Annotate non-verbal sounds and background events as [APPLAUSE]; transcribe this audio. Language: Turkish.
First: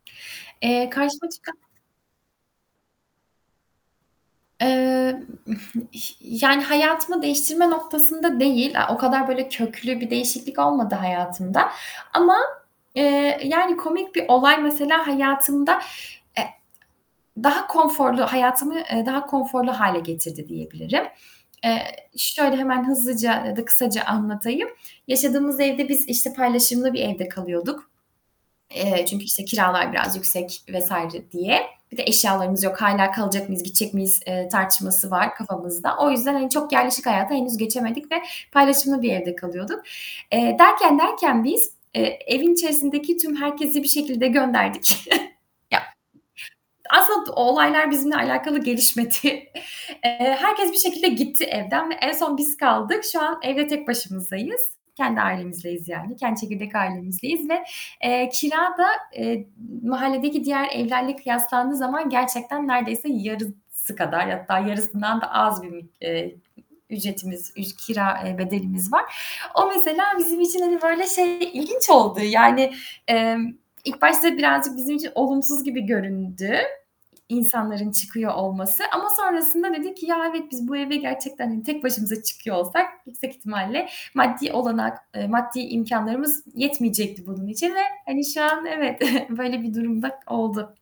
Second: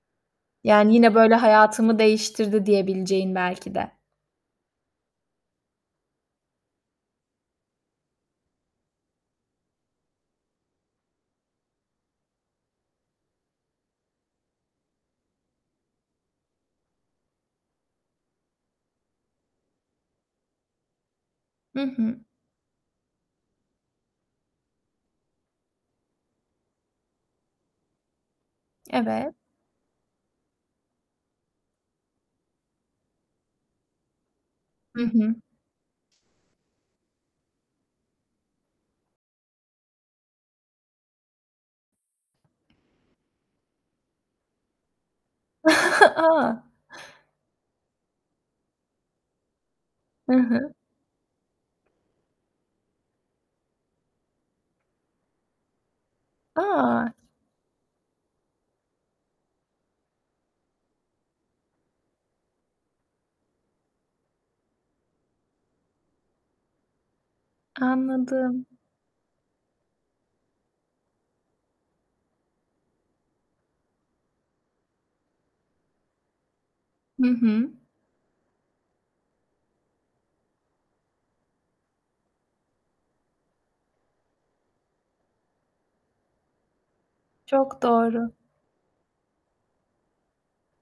Eee, Yani yine karşıma böyle çıkan "Hayatımı değiştirdi." diyebileceğin belki de. Eee, [CHUCKLES] ih yani hayatımı değiştirme noktasında değil. A, o kadar böyle köklü bir değişiklik olmadı hayatımda ama, eee, yani komik bir olay mesela hayatımda, e daha konforlu, hayatımı, eee, daha konforlu hâle getirdi diyebilirim. Hı Eee, hı. şöyle hemen hızlıca ya da kısaca anlatayım. Yaşadığımız evde biz işte paylaşımlı bir evde kalıyorduk, eee, çünkü Evet. işte kiralar biraz yüksek vs. diye. Bir de eşyalarımız yok, hâlâ kalacak mıyız, gidecek miyiz, eee, Hı tartışması hı. var kafamızda. O yüzden hani çok yerleşik hayata henüz geçemedik ve paylaşımlı bir evde kalıyorduk. Eee, derken derken biz, eee, evin içerisindeki tüm herkesi bir şekilde gönderdik. [CHUCKLES] Ya [CHUCKLES] A! aslında olaylar bizimle alakalı gelişmedi. Hı Eee, herkes hı. bir şekilde gitti evden ve en son biz kaldık. Şu an evde tek başımızdayız. Kendi ailemizleyiz yani, kendi çekirdek A! ailemizdeyiz ve, eee, kira da, eee, mahalledeki diğer evlerle kıyaslandığı zaman gerçekten nerdeyse yarısı kadar, hatta yarısından da az bir, eee, ücretimiz, üc kira, eee, Anladım. bedelimiz var. O mesela bizim için hani böyle şey ilginç oldu yani, emm, ilk başta birazcık bizim için olumsuz gibi göründü Hı hı. insanların çıkıyor olması ama sonrasında dedik ki: "Ya, evet, biz bu eve gerçekten hani tek başımıza çıkıyor olsak yüksek ihtimalle maddi olanak, eee, maddi imkânlarımız yetmeyecekti bunun için ve Çok hani doğru. şu an evet, [CHUCKLES] böyle bir durum da oldu."